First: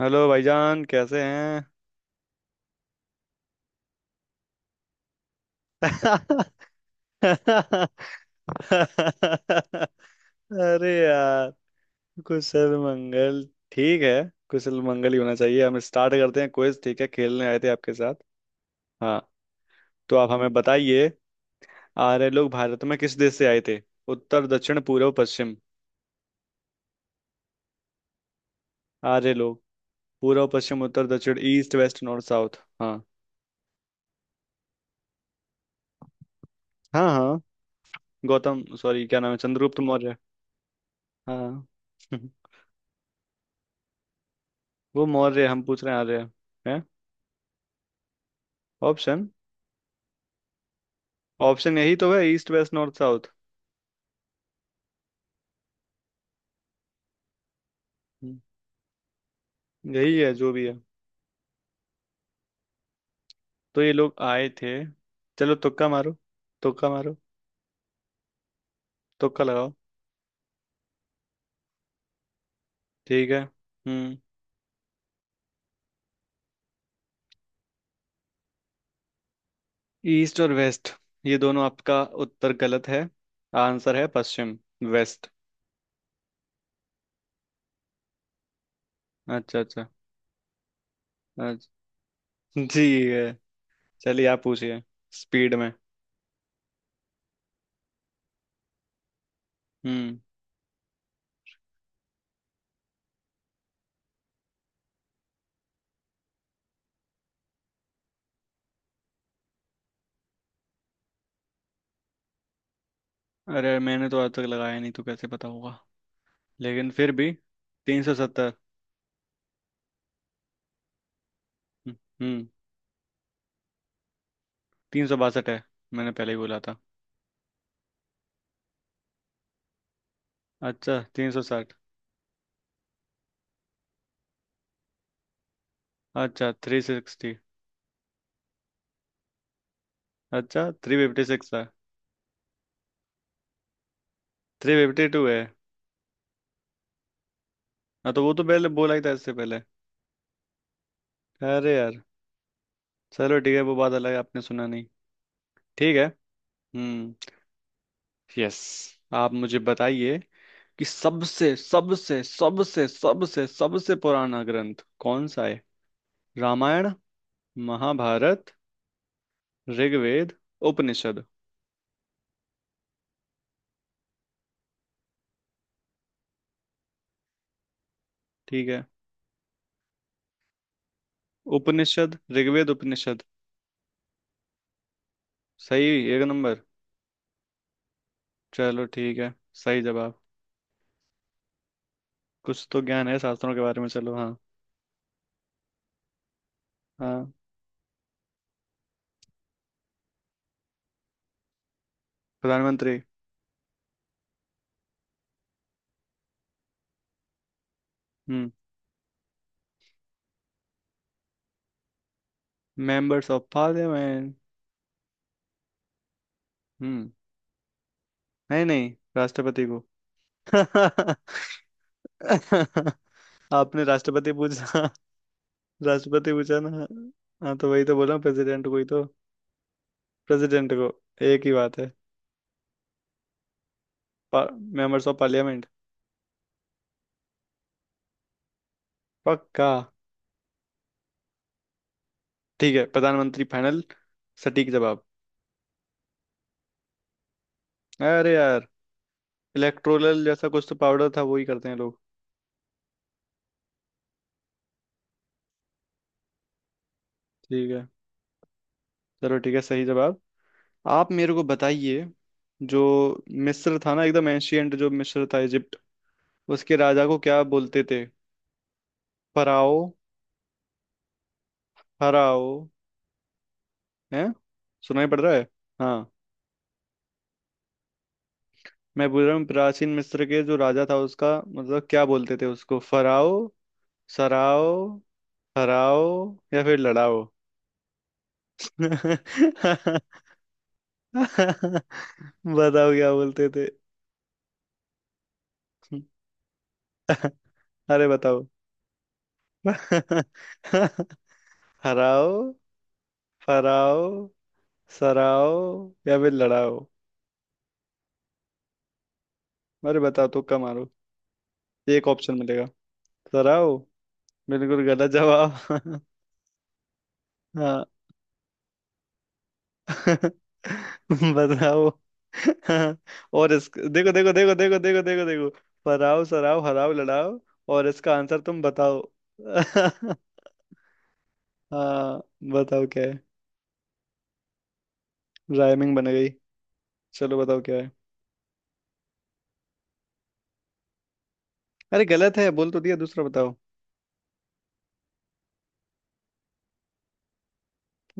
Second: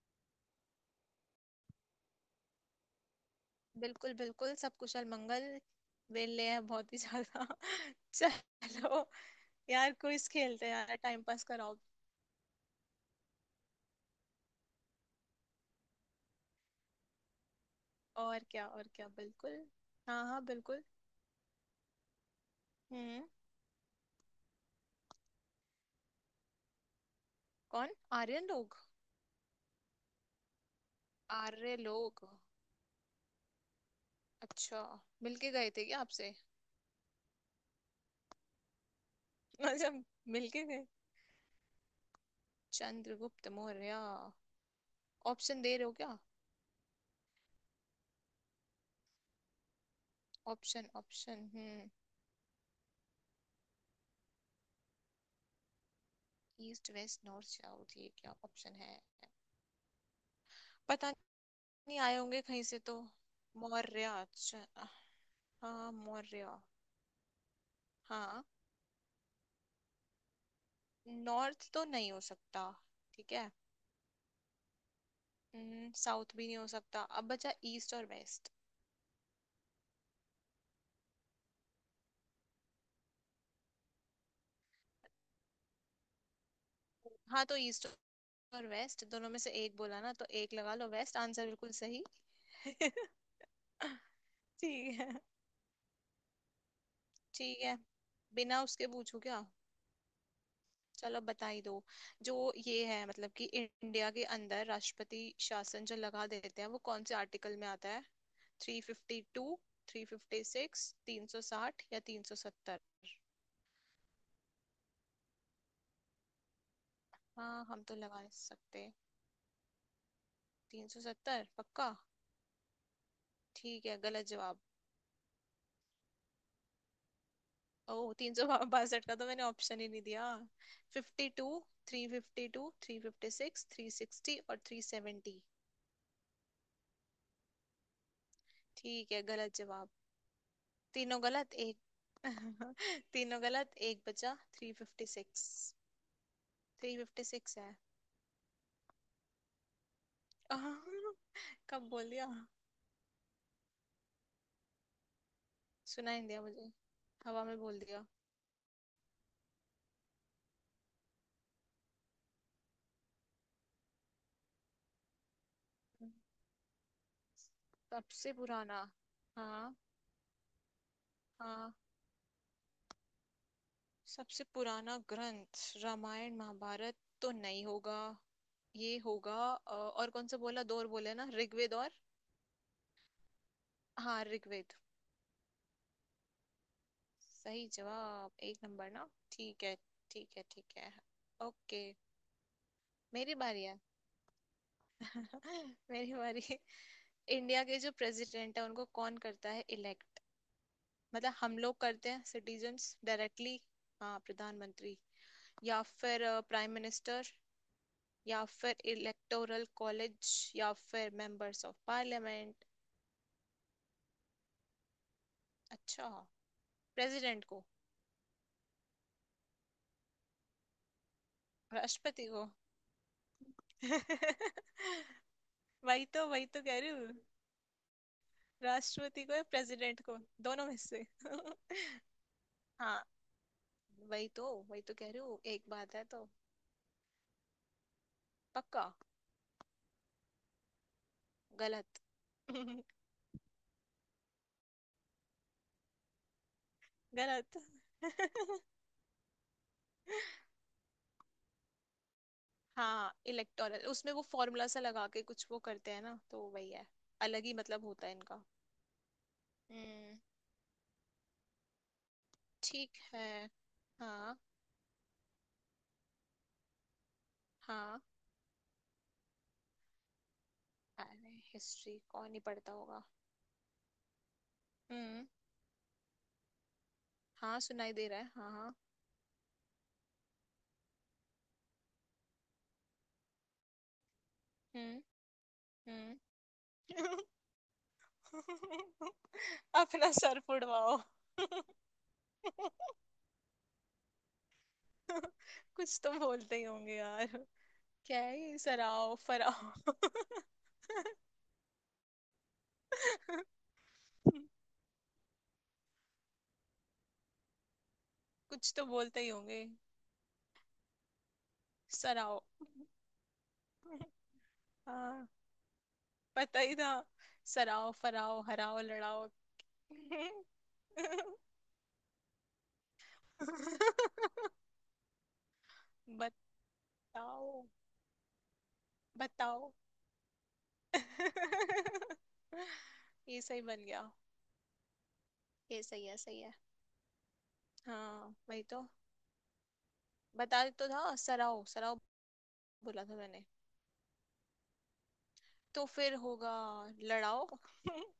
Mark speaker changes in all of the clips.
Speaker 1: Hello भाईजान, कैसे हैं।
Speaker 2: बिल्कुल बिल्कुल, सब कुशल मंगल। वेले हैं बहुत ही ज्यादा। चलो यार, क्विज खेलते हैं।
Speaker 1: अरे
Speaker 2: यार टाइम पास
Speaker 1: यार,
Speaker 2: कराओ।
Speaker 1: कुशल मंगल। ठीक है। कुशल मंगल ही होना चाहिए। हम स्टार्ट करते हैं क्विज, ठीक है। खेलने आए थे आपके साथ।
Speaker 2: और क्या, और क्या,
Speaker 1: हाँ,
Speaker 2: बिल्कुल।
Speaker 1: तो
Speaker 2: हाँ
Speaker 1: आप
Speaker 2: हाँ,
Speaker 1: हमें
Speaker 2: बिल्कुल।
Speaker 1: बताइए, आर्य लोग भारत में किस
Speaker 2: हम्म
Speaker 1: देश से आए थे? उत्तर, दक्षिण, पूर्व, पश्चिम।
Speaker 2: कौन? आर्यन लोग?
Speaker 1: आर्य लोग। पूर्व, पश्चिम, उत्तर, दक्षिण, ईस्ट,
Speaker 2: आर्य
Speaker 1: वेस्ट,
Speaker 2: लोग,
Speaker 1: नॉर्थ, साउथ। हाँ।
Speaker 2: अच्छा। मिलके गए थे क्या आपसे?
Speaker 1: हाँ हाँ। गौतम, सॉरी, क्या नाम है, चंद्रगुप्त
Speaker 2: अच्छा,
Speaker 1: मौर्य।
Speaker 2: मिलके गए।
Speaker 1: हाँ
Speaker 2: चंद्रगुप्त मौर्य।
Speaker 1: वो मौर्य, हम
Speaker 2: ऑप्शन दे
Speaker 1: पूछ
Speaker 2: रहे हो
Speaker 1: रहे हैं
Speaker 2: क्या?
Speaker 1: आर्य। ऑप्शन।
Speaker 2: ऑप्शन, ऑप्शन
Speaker 1: ऑप्शन
Speaker 2: हम्म
Speaker 1: यही तो है, east, west, north, south.
Speaker 2: East west north south, ये क्या ऑप्शन है?
Speaker 1: यही है जो भी है।
Speaker 2: पता नहीं, आए होंगे कहीं से तो।
Speaker 1: तो ये
Speaker 2: मौर्य,
Speaker 1: लोग आए
Speaker 2: अच्छा।
Speaker 1: थे। चलो तुक्का
Speaker 2: हाँ,
Speaker 1: मारो।
Speaker 2: मौर्य।
Speaker 1: तुक्का मारो,
Speaker 2: हाँ,
Speaker 1: तुक्का लगाओ।
Speaker 2: नॉर्थ तो नहीं हो सकता।
Speaker 1: ठीक
Speaker 2: ठीक
Speaker 1: है।
Speaker 2: है।
Speaker 1: हम्म।
Speaker 2: साउथ भी नहीं हो सकता। अब बचा ईस्ट और वेस्ट।
Speaker 1: ईस्ट और वेस्ट, ये दोनों आपका उत्तर गलत है। आंसर है पश्चिम, वेस्ट।
Speaker 2: हाँ, तो ईस्ट और वेस्ट दोनों में से
Speaker 1: अच्छा
Speaker 2: एक
Speaker 1: अच्छा।
Speaker 2: बोला ना, तो एक लगा लो। वेस्ट आंसर
Speaker 1: अच्छा।
Speaker 2: बिल्कुल सही।
Speaker 1: ठीक है। चलिए, आप पूछिए।
Speaker 2: ठीक है।
Speaker 1: स्पीड में।
Speaker 2: ठीक है, बिना उसके पूछू क्या?
Speaker 1: हम्म।
Speaker 2: चलो, बता ही दो। जो ये है, मतलब कि इंडिया के अंदर राष्ट्रपति शासन जो लगा देते हैं, वो कौन से आर्टिकल में आता है? Three fifty two, three fifty six, 360 या 370।
Speaker 1: अरे मैंने तो आज तक लगाया नहीं, तो कैसे पता होगा। लेकिन फिर भी,
Speaker 2: हाँ, हम तो
Speaker 1: तीन सौ
Speaker 2: लगा नहीं
Speaker 1: सत्तर
Speaker 2: सकते। 370 पक्का।
Speaker 1: हम्म।
Speaker 2: ठीक है, गलत जवाब।
Speaker 1: 362 है। मैंने पहले ही बोला था।
Speaker 2: ओह, 362 का तो मैंने ऑप्शन ही नहीं दिया।
Speaker 1: अच्छा,
Speaker 2: फिफ्टी
Speaker 1: तीन सौ
Speaker 2: टू,
Speaker 1: साठ
Speaker 2: three fifty two, three fifty six, three sixty और थ्री सेवेंटी।
Speaker 1: अच्छा, 360।
Speaker 2: ठीक है, गलत जवाब।
Speaker 1: अच्छा, थ्री
Speaker 2: तीनों
Speaker 1: फिफ्टी सिक्स
Speaker 2: गलत,
Speaker 1: है।
Speaker 2: एक तीनों गलत, एक बचा, three
Speaker 1: three
Speaker 2: fifty
Speaker 1: fifty two है।
Speaker 2: सिक्स। थ्री फिफ्टी सिक्स है।
Speaker 1: हाँ, तो वो तो पहले बोला ही था इससे पहले। अरे
Speaker 2: कब
Speaker 1: यार।
Speaker 2: बोल दिया?
Speaker 1: चलो ठीक है, वो बात अलग है, आपने सुना नहीं। ठीक है।
Speaker 2: सुनाई नहीं दिया मुझे।
Speaker 1: हम्म।
Speaker 2: हवा में बोल दिया।
Speaker 1: यस। आप मुझे बताइए कि सबसे सबसे सबसे सबसे सबसे पुराना ग्रंथ कौन सा है? रामायण,
Speaker 2: सबसे
Speaker 1: महाभारत,
Speaker 2: पुराना? हाँ।
Speaker 1: ऋग्वेद, उपनिषद।
Speaker 2: हाँ, सबसे पुराना ग्रंथ, रामायण महाभारत तो नहीं होगा।
Speaker 1: ठीक है।
Speaker 2: ये होगा। और कौन सा? बोला दो और, बोले ना ऋग्वेद और।
Speaker 1: उपनिषद, ऋग्वेद, उपनिषद।
Speaker 2: हाँ, ऋग्वेद।
Speaker 1: सही। एक नंबर।
Speaker 2: सही जवाब, एक
Speaker 1: चलो
Speaker 2: नंबर ना।
Speaker 1: ठीक है,
Speaker 2: ठीक है,
Speaker 1: सही जवाब।
Speaker 2: ठीक है, ठीक है। ओके,
Speaker 1: कुछ तो ज्ञान है
Speaker 2: मेरी
Speaker 1: शास्त्रों के
Speaker 2: बारी है।
Speaker 1: बारे में, चलो। हाँ।
Speaker 2: मेरी बारी।
Speaker 1: हाँ।
Speaker 2: इंडिया के जो प्रेसिडेंट है, उनको कौन करता है इलेक्ट? मतलब हम लोग करते हैं सिटीजन्स
Speaker 1: प्रधानमंत्री।
Speaker 2: डायरेक्टली, हाँ, प्रधानमंत्री, या फिर प्राइम मिनिस्टर, या
Speaker 1: हम्म।
Speaker 2: फिर इलेक्टोरल कॉलेज, या फिर members of parliament.
Speaker 1: Members of parliament.
Speaker 2: अच्छा,
Speaker 1: हम्म।
Speaker 2: प्रेसिडेंट को?
Speaker 1: नहीं नहीं। राष्ट्रपति को।
Speaker 2: राष्ट्रपति को।
Speaker 1: आपने राष्ट्रपति पूछा।
Speaker 2: वही तो,
Speaker 1: राष्ट्रपति
Speaker 2: वही
Speaker 1: पूछा
Speaker 2: तो कह
Speaker 1: ना।
Speaker 2: रही हूँ।
Speaker 1: हाँ, तो वही तो बोला, प्रेसिडेंट को ही तो।
Speaker 2: राष्ट्रपति को या प्रेसिडेंट को, दोनों
Speaker 1: प्रेसिडेंट
Speaker 2: में
Speaker 1: को।
Speaker 2: से।
Speaker 1: एक ही बात है।
Speaker 2: हाँ, वही तो, वही तो
Speaker 1: मेंबर्स
Speaker 2: कह
Speaker 1: ऑफ
Speaker 2: रही हूँ, एक
Speaker 1: पार्लियामेंट।
Speaker 2: बात है तो। पक्का।
Speaker 1: पक्का।
Speaker 2: गलत।
Speaker 1: ठीक है, प्रधानमंत्री फाइनल। सटीक जवाब।
Speaker 2: गलत।
Speaker 1: अरे यार। इलेक्ट्रोलल जैसा कुछ तो पाउडर था, वो ही करते हैं लोग।
Speaker 2: हाँ, इलेक्टोरल, उसमें वो फॉर्मूला सा लगा के कुछ वो करते हैं ना, तो वही है। अलग ही
Speaker 1: ठीक
Speaker 2: मतलब
Speaker 1: है।
Speaker 2: होता है इनका।
Speaker 1: चलो ठीक है, सही
Speaker 2: हम्म
Speaker 1: जवाब। आप मेरे को बताइए। जो
Speaker 2: ठीक है।
Speaker 1: मिस्र था ना, एकदम
Speaker 2: हाँ
Speaker 1: एंशियंट, जो मिस्र था, इजिप्ट, उसके राजा को क्या बोलते
Speaker 2: हाँ,
Speaker 1: थे? फराओ,
Speaker 2: अरे हिस्ट्री कौन ही
Speaker 1: हराओ?
Speaker 2: पढ़ता होगा।
Speaker 1: है? सुनाई पड़
Speaker 2: हम्म
Speaker 1: रहा है? हाँ।
Speaker 2: हाँ, सुनाई दे रहा है, हाँ हाँ।
Speaker 1: मैं बोल रहा हूँ, प्राचीन मिस्र के जो राजा था उसका मतलब क्या बोलते थे उसको, फराओ, सराओ,
Speaker 2: हम्म।
Speaker 1: हराओ
Speaker 2: हम्म।
Speaker 1: या फिर लड़ाओ?
Speaker 2: अपना सर फुड़वाओ।
Speaker 1: बताओ क्या बोलते थे।
Speaker 2: कुछ तो बोलते ही होंगे यार।
Speaker 1: अरे
Speaker 2: क्या है
Speaker 1: बताओ।
Speaker 2: ये, सराओ फराओ?
Speaker 1: हराओ, फराओ, सराओ या फिर लड़ाओ।
Speaker 2: कुछ तो बोलते ही होंगे।
Speaker 1: अरे बताओ, तुक्का मारो, एक ऑप्शन
Speaker 2: सराओ।
Speaker 1: मिलेगा। सराओ। बिल्कुल गलत
Speaker 2: हाँ,
Speaker 1: जवाब।
Speaker 2: पता ही था।
Speaker 1: हाँ।
Speaker 2: सराओ, फराओ, हराओ, लड़ाओ।
Speaker 1: बताओ। हाँ, और इस, देखो देखो देखो देखो देखो देखो देखो। फराओ, सराओ, हराओ, लड़ाओ।
Speaker 2: बताओ।
Speaker 1: और इसका आंसर तुम बताओ।
Speaker 2: बताओ।
Speaker 1: हाँ, बताओ क्या है।
Speaker 2: ये सही बन गया। ये
Speaker 1: राइमिंग बन
Speaker 2: सही है,
Speaker 1: गई।
Speaker 2: सही है।
Speaker 1: चलो बताओ क्या है।
Speaker 2: हाँ, वही तो। बता तो था, सराओ सराओ
Speaker 1: अरे गलत है, बोल तो दिया,
Speaker 2: बोला था
Speaker 1: दूसरा
Speaker 2: मैंने।
Speaker 1: बताओ।
Speaker 2: तो फिर होगा लड़ाओ।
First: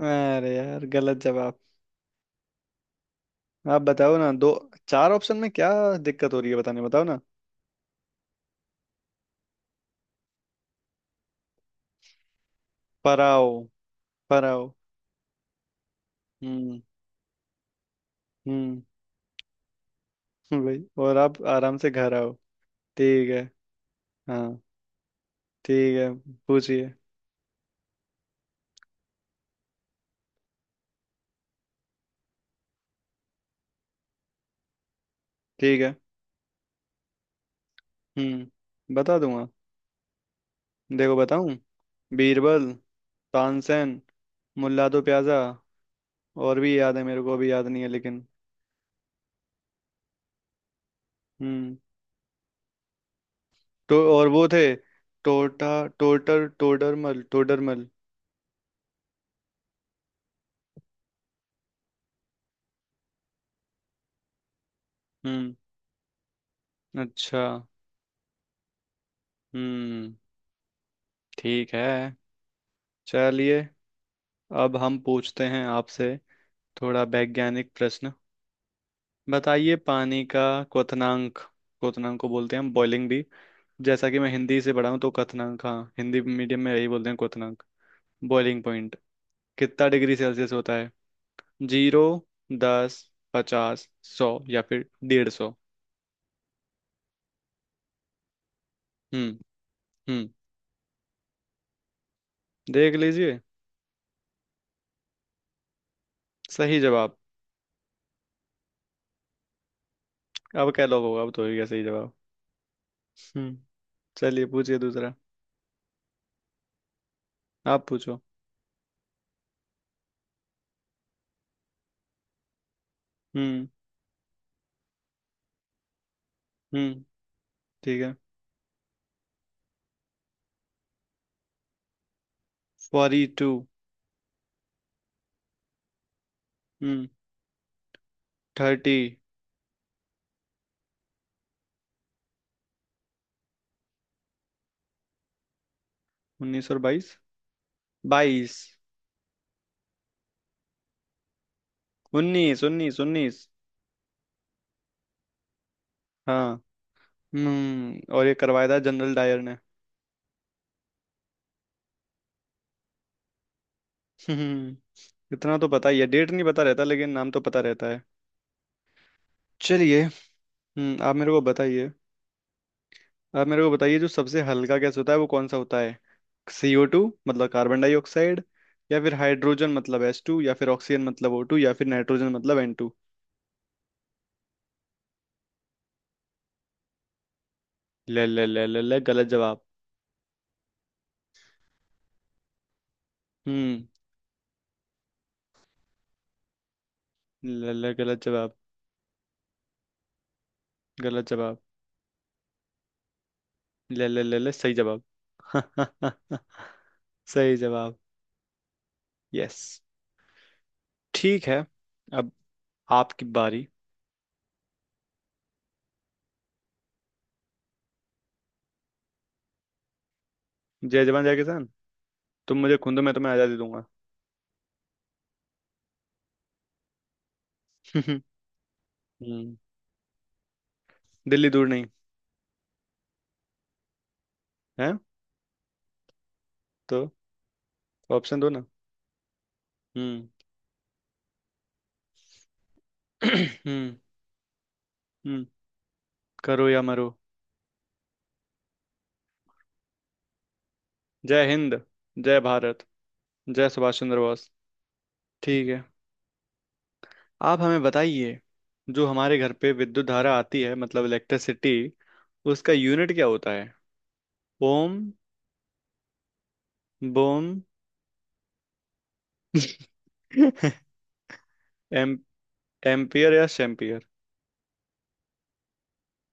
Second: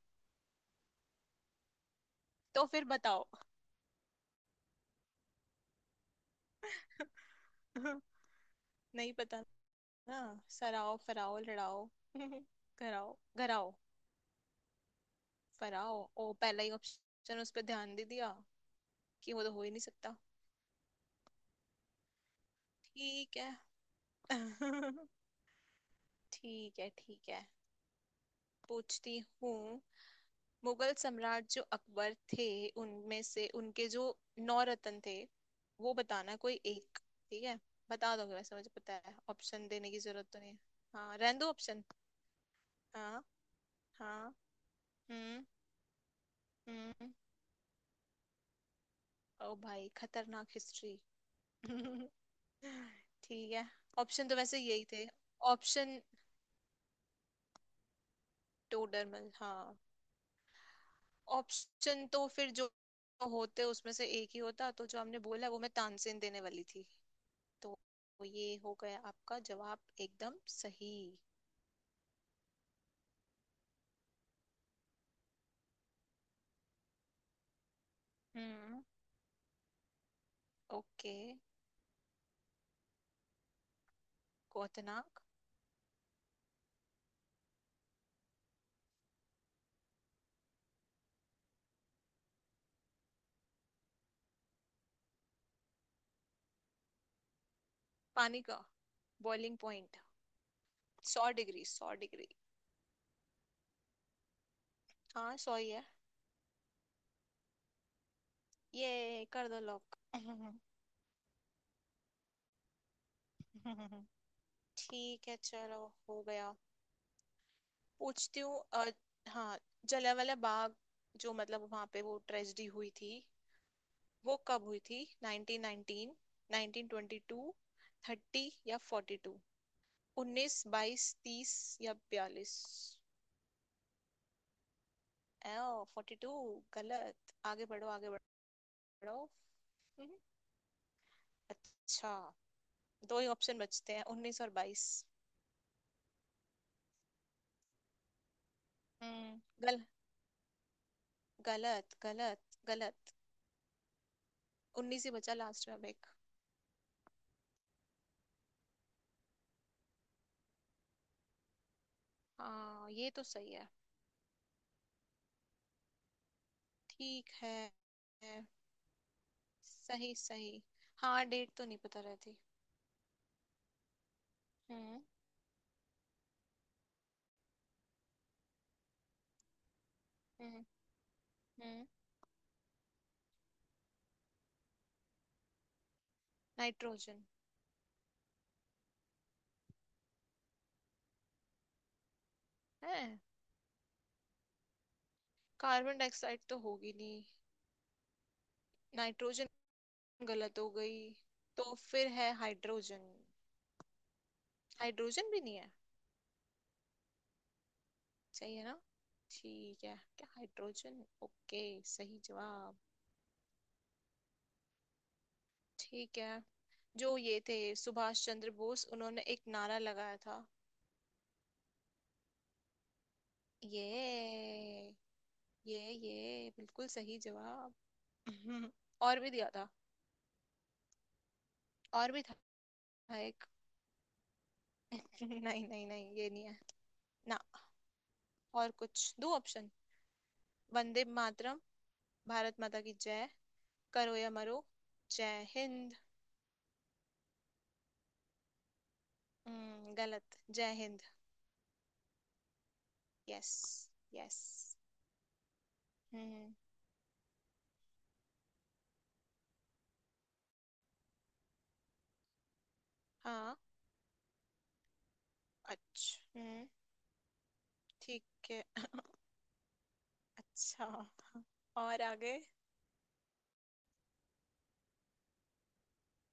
Speaker 1: अरे यार, गलत जवाब।
Speaker 2: तो फिर बताओ।
Speaker 1: आप बताओ ना, दो चार ऑप्शन में क्या दिक्कत हो रही है बताने, बताओ।
Speaker 2: नहीं पता ना। सराओ, फराओ, लड़ाओ। घराओ,
Speaker 1: पराओ, पराओ।
Speaker 2: फराओ ओ, पहला ही
Speaker 1: हम्म।
Speaker 2: ऑप्शन, उस पर ध्यान दे दिया
Speaker 1: हम्म।
Speaker 2: कि वो तो हो ही नहीं सकता।
Speaker 1: भाई, और आप आराम से घर आओ। ठीक
Speaker 2: ठीक
Speaker 1: है।
Speaker 2: है।
Speaker 1: हाँ। ठीक है।
Speaker 2: ठीक है।
Speaker 1: पूछिए।
Speaker 2: ठीक है, पूछती हूँ। मुगल सम्राट जो अकबर थे, उनमें से उनके जो नौ रत्न थे,
Speaker 1: ठीक
Speaker 2: वो
Speaker 1: है।
Speaker 2: बताना, कोई एक। ठीक है, बता दोगे वैसे, मुझे पता
Speaker 1: हम्म,
Speaker 2: है,
Speaker 1: बता दूंगा।
Speaker 2: ऑप्शन देने की जरूरत तो नहीं है।
Speaker 1: देखो,
Speaker 2: हाँ, रहने दो
Speaker 1: बताऊं।
Speaker 2: ऑप्शन।
Speaker 1: बीरबल,
Speaker 2: हाँ।
Speaker 1: तानसेन,
Speaker 2: हाँ।
Speaker 1: मुल्ला दो प्याजा,
Speaker 2: हम्म।
Speaker 1: और भी याद है
Speaker 2: हम्म।
Speaker 1: मेरे को, अभी याद नहीं है लेकिन।
Speaker 2: ओ भाई, खतरनाक हिस्ट्री।
Speaker 1: हम्म।
Speaker 2: ठीक है।
Speaker 1: तो और
Speaker 2: ऑप्शन तो
Speaker 1: वो
Speaker 2: वैसे
Speaker 1: थे,
Speaker 2: यही थे।
Speaker 1: टोटा
Speaker 2: ऑप्शन
Speaker 1: टोटर टोडरमल टोडरमल।
Speaker 2: डोडरमल, हाँ। ऑप्शन तो फिर जो होते, उसमें से एक ही होता, तो जो हमने बोला,
Speaker 1: हम्म।
Speaker 2: वो मैं तानसेन देने वाली थी।
Speaker 1: अच्छा।
Speaker 2: तो ये हो गया आपका जवाब,
Speaker 1: हम्म।
Speaker 2: एकदम सही।
Speaker 1: ठीक है। चलिए, अब हम पूछते हैं आपसे, थोड़ा वैज्ञानिक प्रश्न।
Speaker 2: हम्म,
Speaker 1: बताइए पानी का
Speaker 2: ओके।
Speaker 1: क्वथनांक। क्वथनांक को बोलते हैं हम बॉइलिंग भी। जैसा कि मैं हिंदी से पढ़ा हूँ, तो
Speaker 2: क्वथनांक,
Speaker 1: क्वथनांक, हाँ हिंदी मीडियम में यही बोलते हैं, क्वथनांक। बॉइलिंग पॉइंट कितना डिग्री सेल्सियस होता है? 0, 10, 50, 100 या फिर 150?
Speaker 2: पानी का
Speaker 1: हम्म।
Speaker 2: बॉइलिंग पॉइंट,
Speaker 1: हम्म,
Speaker 2: 100 डिग्री, सौ डिग्री।
Speaker 1: देख लीजिए।
Speaker 2: हाँ, सौ ही है।
Speaker 1: सही जवाब।
Speaker 2: ये कर दो लॉक।
Speaker 1: अब क्या लोग होगा, अब तो हो गया सही जवाब। हम्म। चलिए, पूछिए दूसरा।
Speaker 2: ठीक है, चलो, हो गया।
Speaker 1: आप पूछो।
Speaker 2: पूछती हूँ। हाँ, जलियांवाला बाग जो, मतलब वहां पे वो ट्रेजेडी हुई थी,
Speaker 1: हम्म।
Speaker 2: वो कब हुई थी? 1919,
Speaker 1: हम्म।
Speaker 2: 1922,
Speaker 1: ठीक है,
Speaker 2: 30 या 42? उन्नीस, बाईस, तीस या बयालीस?
Speaker 1: 42।
Speaker 2: एओ, फोर्टी टू
Speaker 1: हम्म,
Speaker 2: गलत, आगे बढ़ो, आगे
Speaker 1: 30।
Speaker 2: बढ़ो। हम्म, अच्छा, दो ही ऑप्शन बचते हैं, उन्नीस और बाईस।
Speaker 1: 19 और 22, 22।
Speaker 2: हम्म गल गलत, गलत,
Speaker 1: 19, 19,
Speaker 2: गलत।
Speaker 1: 19।
Speaker 2: उन्नीस ही बचा, लास्ट में अब एक।
Speaker 1: हाँ। हम्म, और ये करवाया था जनरल डायर ने।
Speaker 2: हाँ, ये तो सही है।
Speaker 1: हम्म। इतना तो पता ही है, डेट नहीं पता रहता लेकिन नाम
Speaker 2: ठीक
Speaker 1: तो
Speaker 2: है
Speaker 1: पता रहता है।
Speaker 2: है,
Speaker 1: चलिए।
Speaker 2: सही सही।
Speaker 1: हम्म। आप
Speaker 2: हाँ,
Speaker 1: मेरे को
Speaker 2: डेट तो नहीं
Speaker 1: बताइए।
Speaker 2: पता रहती।
Speaker 1: आप मेरे को बताइए, जो सबसे हल्का गैस
Speaker 2: हम्म।
Speaker 1: होता है वो कौन सा होता है? CO2, मतलब कार्बन डाइऑक्साइड, या फिर हाइड्रोजन, मतलब H2, या
Speaker 2: हम्म।
Speaker 1: फिर ऑक्सीजन, मतलब O2, या फिर
Speaker 2: हम्म।
Speaker 1: नाइट्रोजन, मतलब N2।
Speaker 2: नाइट्रोजन
Speaker 1: ले ले ले ले ले, गलत जवाब।
Speaker 2: है।
Speaker 1: हम्म।
Speaker 2: कार्बन डाइऑक्साइड तो होगी नहीं।
Speaker 1: ले ले, गलत जवाब।
Speaker 2: नाइट्रोजन गलत हो गई।
Speaker 1: गलत जवाब।
Speaker 2: तो फिर है हाइड्रोजन।
Speaker 1: ले ले ले ले, सही जवाब।
Speaker 2: हाइड्रोजन भी नहीं है?
Speaker 1: सही जवाब।
Speaker 2: सही है ना?
Speaker 1: यस।
Speaker 2: ठीक है, क्या हाइड्रोजन?
Speaker 1: ठीक है।
Speaker 2: ओके, सही
Speaker 1: अब
Speaker 2: जवाब।
Speaker 1: आपकी बारी।
Speaker 2: ठीक है। जो ये थे, सुभाष चंद्र बोस, उन्होंने एक नारा लगाया था।
Speaker 1: जय जवान जय किसान। तुम मुझे खून दो, मैं तुम्हें आजादी दूंगा।
Speaker 2: ये, ये ये बिल्कुल सही जवाब। और भी दिया
Speaker 1: हम्म।
Speaker 2: था,
Speaker 1: दिल्ली दूर नहीं
Speaker 2: और भी था एक।
Speaker 1: है।
Speaker 2: नहीं नहीं नहीं, ये नहीं है
Speaker 1: तो
Speaker 2: ना।
Speaker 1: ऑप्शन दो ना।
Speaker 2: और कुछ दो ऑप्शन,
Speaker 1: हम्म।
Speaker 2: वंदे मातरम, भारत माता की जय,
Speaker 1: हम्म।
Speaker 2: करो या मरो, जय
Speaker 1: हम्म।
Speaker 2: हिंद।
Speaker 1: करो या मरो,
Speaker 2: हम्म, गलत। जय हिंद,
Speaker 1: जय हिंद, जय भारत,
Speaker 2: यस,
Speaker 1: जय सुभाष चंद्र
Speaker 2: यस।
Speaker 1: बोस। ठीक है।
Speaker 2: हम्म,
Speaker 1: आप हमें बताइए, जो हमारे घर पे विद्युत धारा आती है, मतलब इलेक्ट्रिसिटी, उसका यूनिट क्या होता
Speaker 2: हाँ,
Speaker 1: है? ओम,
Speaker 2: अच्छा। हम्म,
Speaker 1: बोम।
Speaker 2: ठीक है। अच्छा, और
Speaker 1: एम
Speaker 2: आगे।
Speaker 1: एम्पियर या शेम्पियर।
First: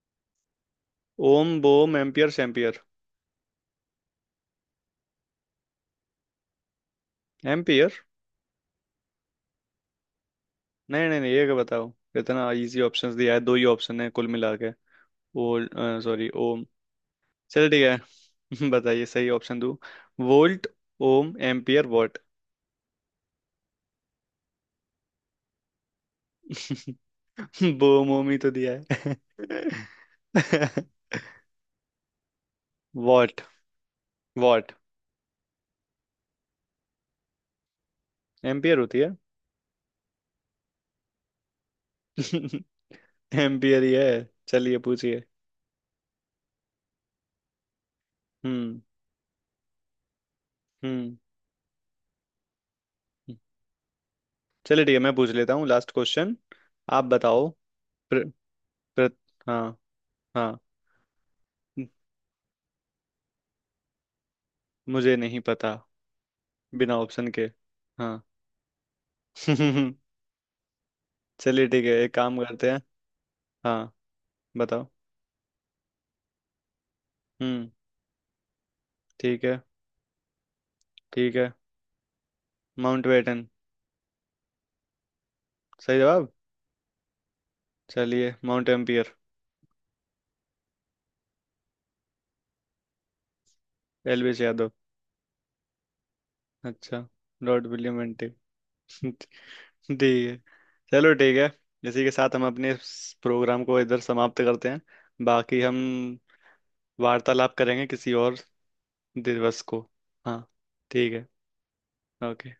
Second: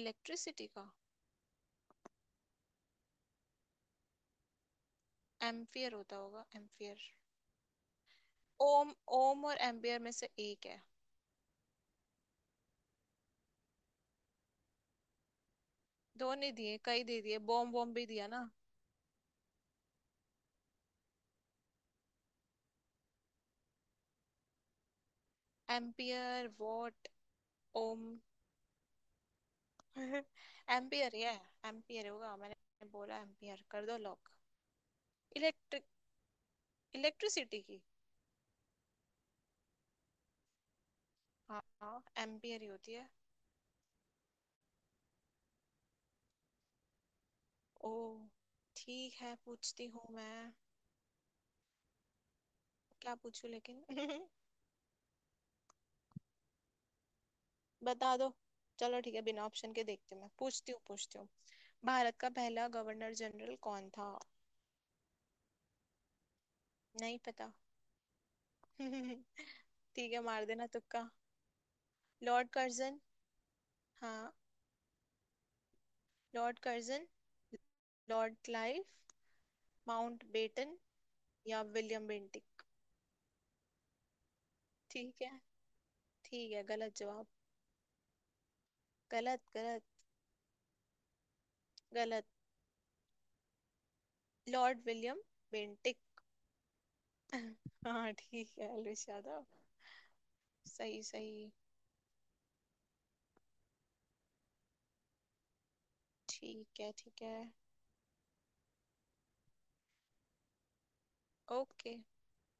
Speaker 2: इलेक्ट्रिसिटी का?
Speaker 1: ओम, बोम, एम्पियर, शैम्पियर।
Speaker 2: एम्पियर होता होगा, एम्पियर।
Speaker 1: एम्पियर।
Speaker 2: ओम, ओम और एम्पियर में से एक है।
Speaker 1: नहीं नहीं नहीं, ये क्या बताओ, इतना इजी ऑप्शंस दिया है, दो ही ऑप्शन है कुल मिला के। वोल्ट,
Speaker 2: दो
Speaker 1: सॉरी
Speaker 2: नहीं
Speaker 1: ओम।
Speaker 2: दिए, कई दे दिए,
Speaker 1: चलो
Speaker 2: बॉम
Speaker 1: ठीक
Speaker 2: बॉम भी दिया ना।
Speaker 1: है बताइए सही ऑप्शन दो। Volt, ohm, ampere, watt.
Speaker 2: Ampere, what, ohm.
Speaker 1: बोम, ओम ही तो दिया है
Speaker 2: एम्पियर ही है। एम्पियर होगा, मैंने बोला
Speaker 1: वॉट,
Speaker 2: एम्पियर, कर दो लॉक।
Speaker 1: वॉट।
Speaker 2: इलेक्ट्रिक इलेक्ट्रिसिटी की,
Speaker 1: एम्पियर होती है।
Speaker 2: हाँ, एम्पियर ही होती है।
Speaker 1: एम्पियर ही है। चलिए, पूछिए।
Speaker 2: ओह,
Speaker 1: हम्म।
Speaker 2: ठीक है, पूछती हूँ मैं।
Speaker 1: हम्म।
Speaker 2: क्या
Speaker 1: हम्म।
Speaker 2: पूछूं लेकिन?
Speaker 1: चलिए ठीक है, मैं पूछ लेता हूँ लास्ट क्वेश्चन। आप बताओ।
Speaker 2: बता
Speaker 1: प्र,
Speaker 2: दो। चलो
Speaker 1: प्र,
Speaker 2: ठीक है, बिना ऑप्शन
Speaker 1: हाँ।
Speaker 2: के देखती हूँ, मैं
Speaker 1: हाँ।
Speaker 2: पूछती हूँ, पूछती हूँ। भारत का पहला गवर्नर जनरल कौन था?
Speaker 1: मुझे नहीं पता, बिना
Speaker 2: नहीं
Speaker 1: ऑप्शन के।
Speaker 2: पता।
Speaker 1: हाँ।
Speaker 2: ठीक है, मार देना तुक्का।
Speaker 1: चलिए ठीक है, एक काम
Speaker 2: लॉर्ड
Speaker 1: करते हैं।
Speaker 2: कर्जन।
Speaker 1: हाँ,
Speaker 2: हाँ,
Speaker 1: बताओ।
Speaker 2: लॉर्ड कर्जन,
Speaker 1: हम्म।
Speaker 2: लॉर्ड क्लाइव,
Speaker 1: ठीक है,
Speaker 2: माउंट बेटन
Speaker 1: ठीक है,
Speaker 2: या विलियम बेंटिक।
Speaker 1: Mountbatten.
Speaker 2: ठीक है।
Speaker 1: सही जवाब।
Speaker 2: ठीक है, गलत जवाब।
Speaker 1: चलिए, माउंट एम्पियर,
Speaker 2: गलत, गलत, गलत।
Speaker 1: LBS Yadav.
Speaker 2: Lord William Bentinck.
Speaker 1: अच्छा, लॉर्ड विलियम
Speaker 2: हाँ,
Speaker 1: बेंटिक।
Speaker 2: ठीक है, अल्विश यादव।
Speaker 1: ठीक है।
Speaker 2: सही,
Speaker 1: चलो ठीक है।
Speaker 2: सही।
Speaker 1: इसी के साथ हम अपने इस प्रोग्राम को इधर समाप्त करते हैं। बाकी हम
Speaker 2: ठीक है, ठीक है,
Speaker 1: वार्तालाप करेंगे किसी और दिवस को। हाँ। ठीक है।
Speaker 2: ओके।
Speaker 1: ओके।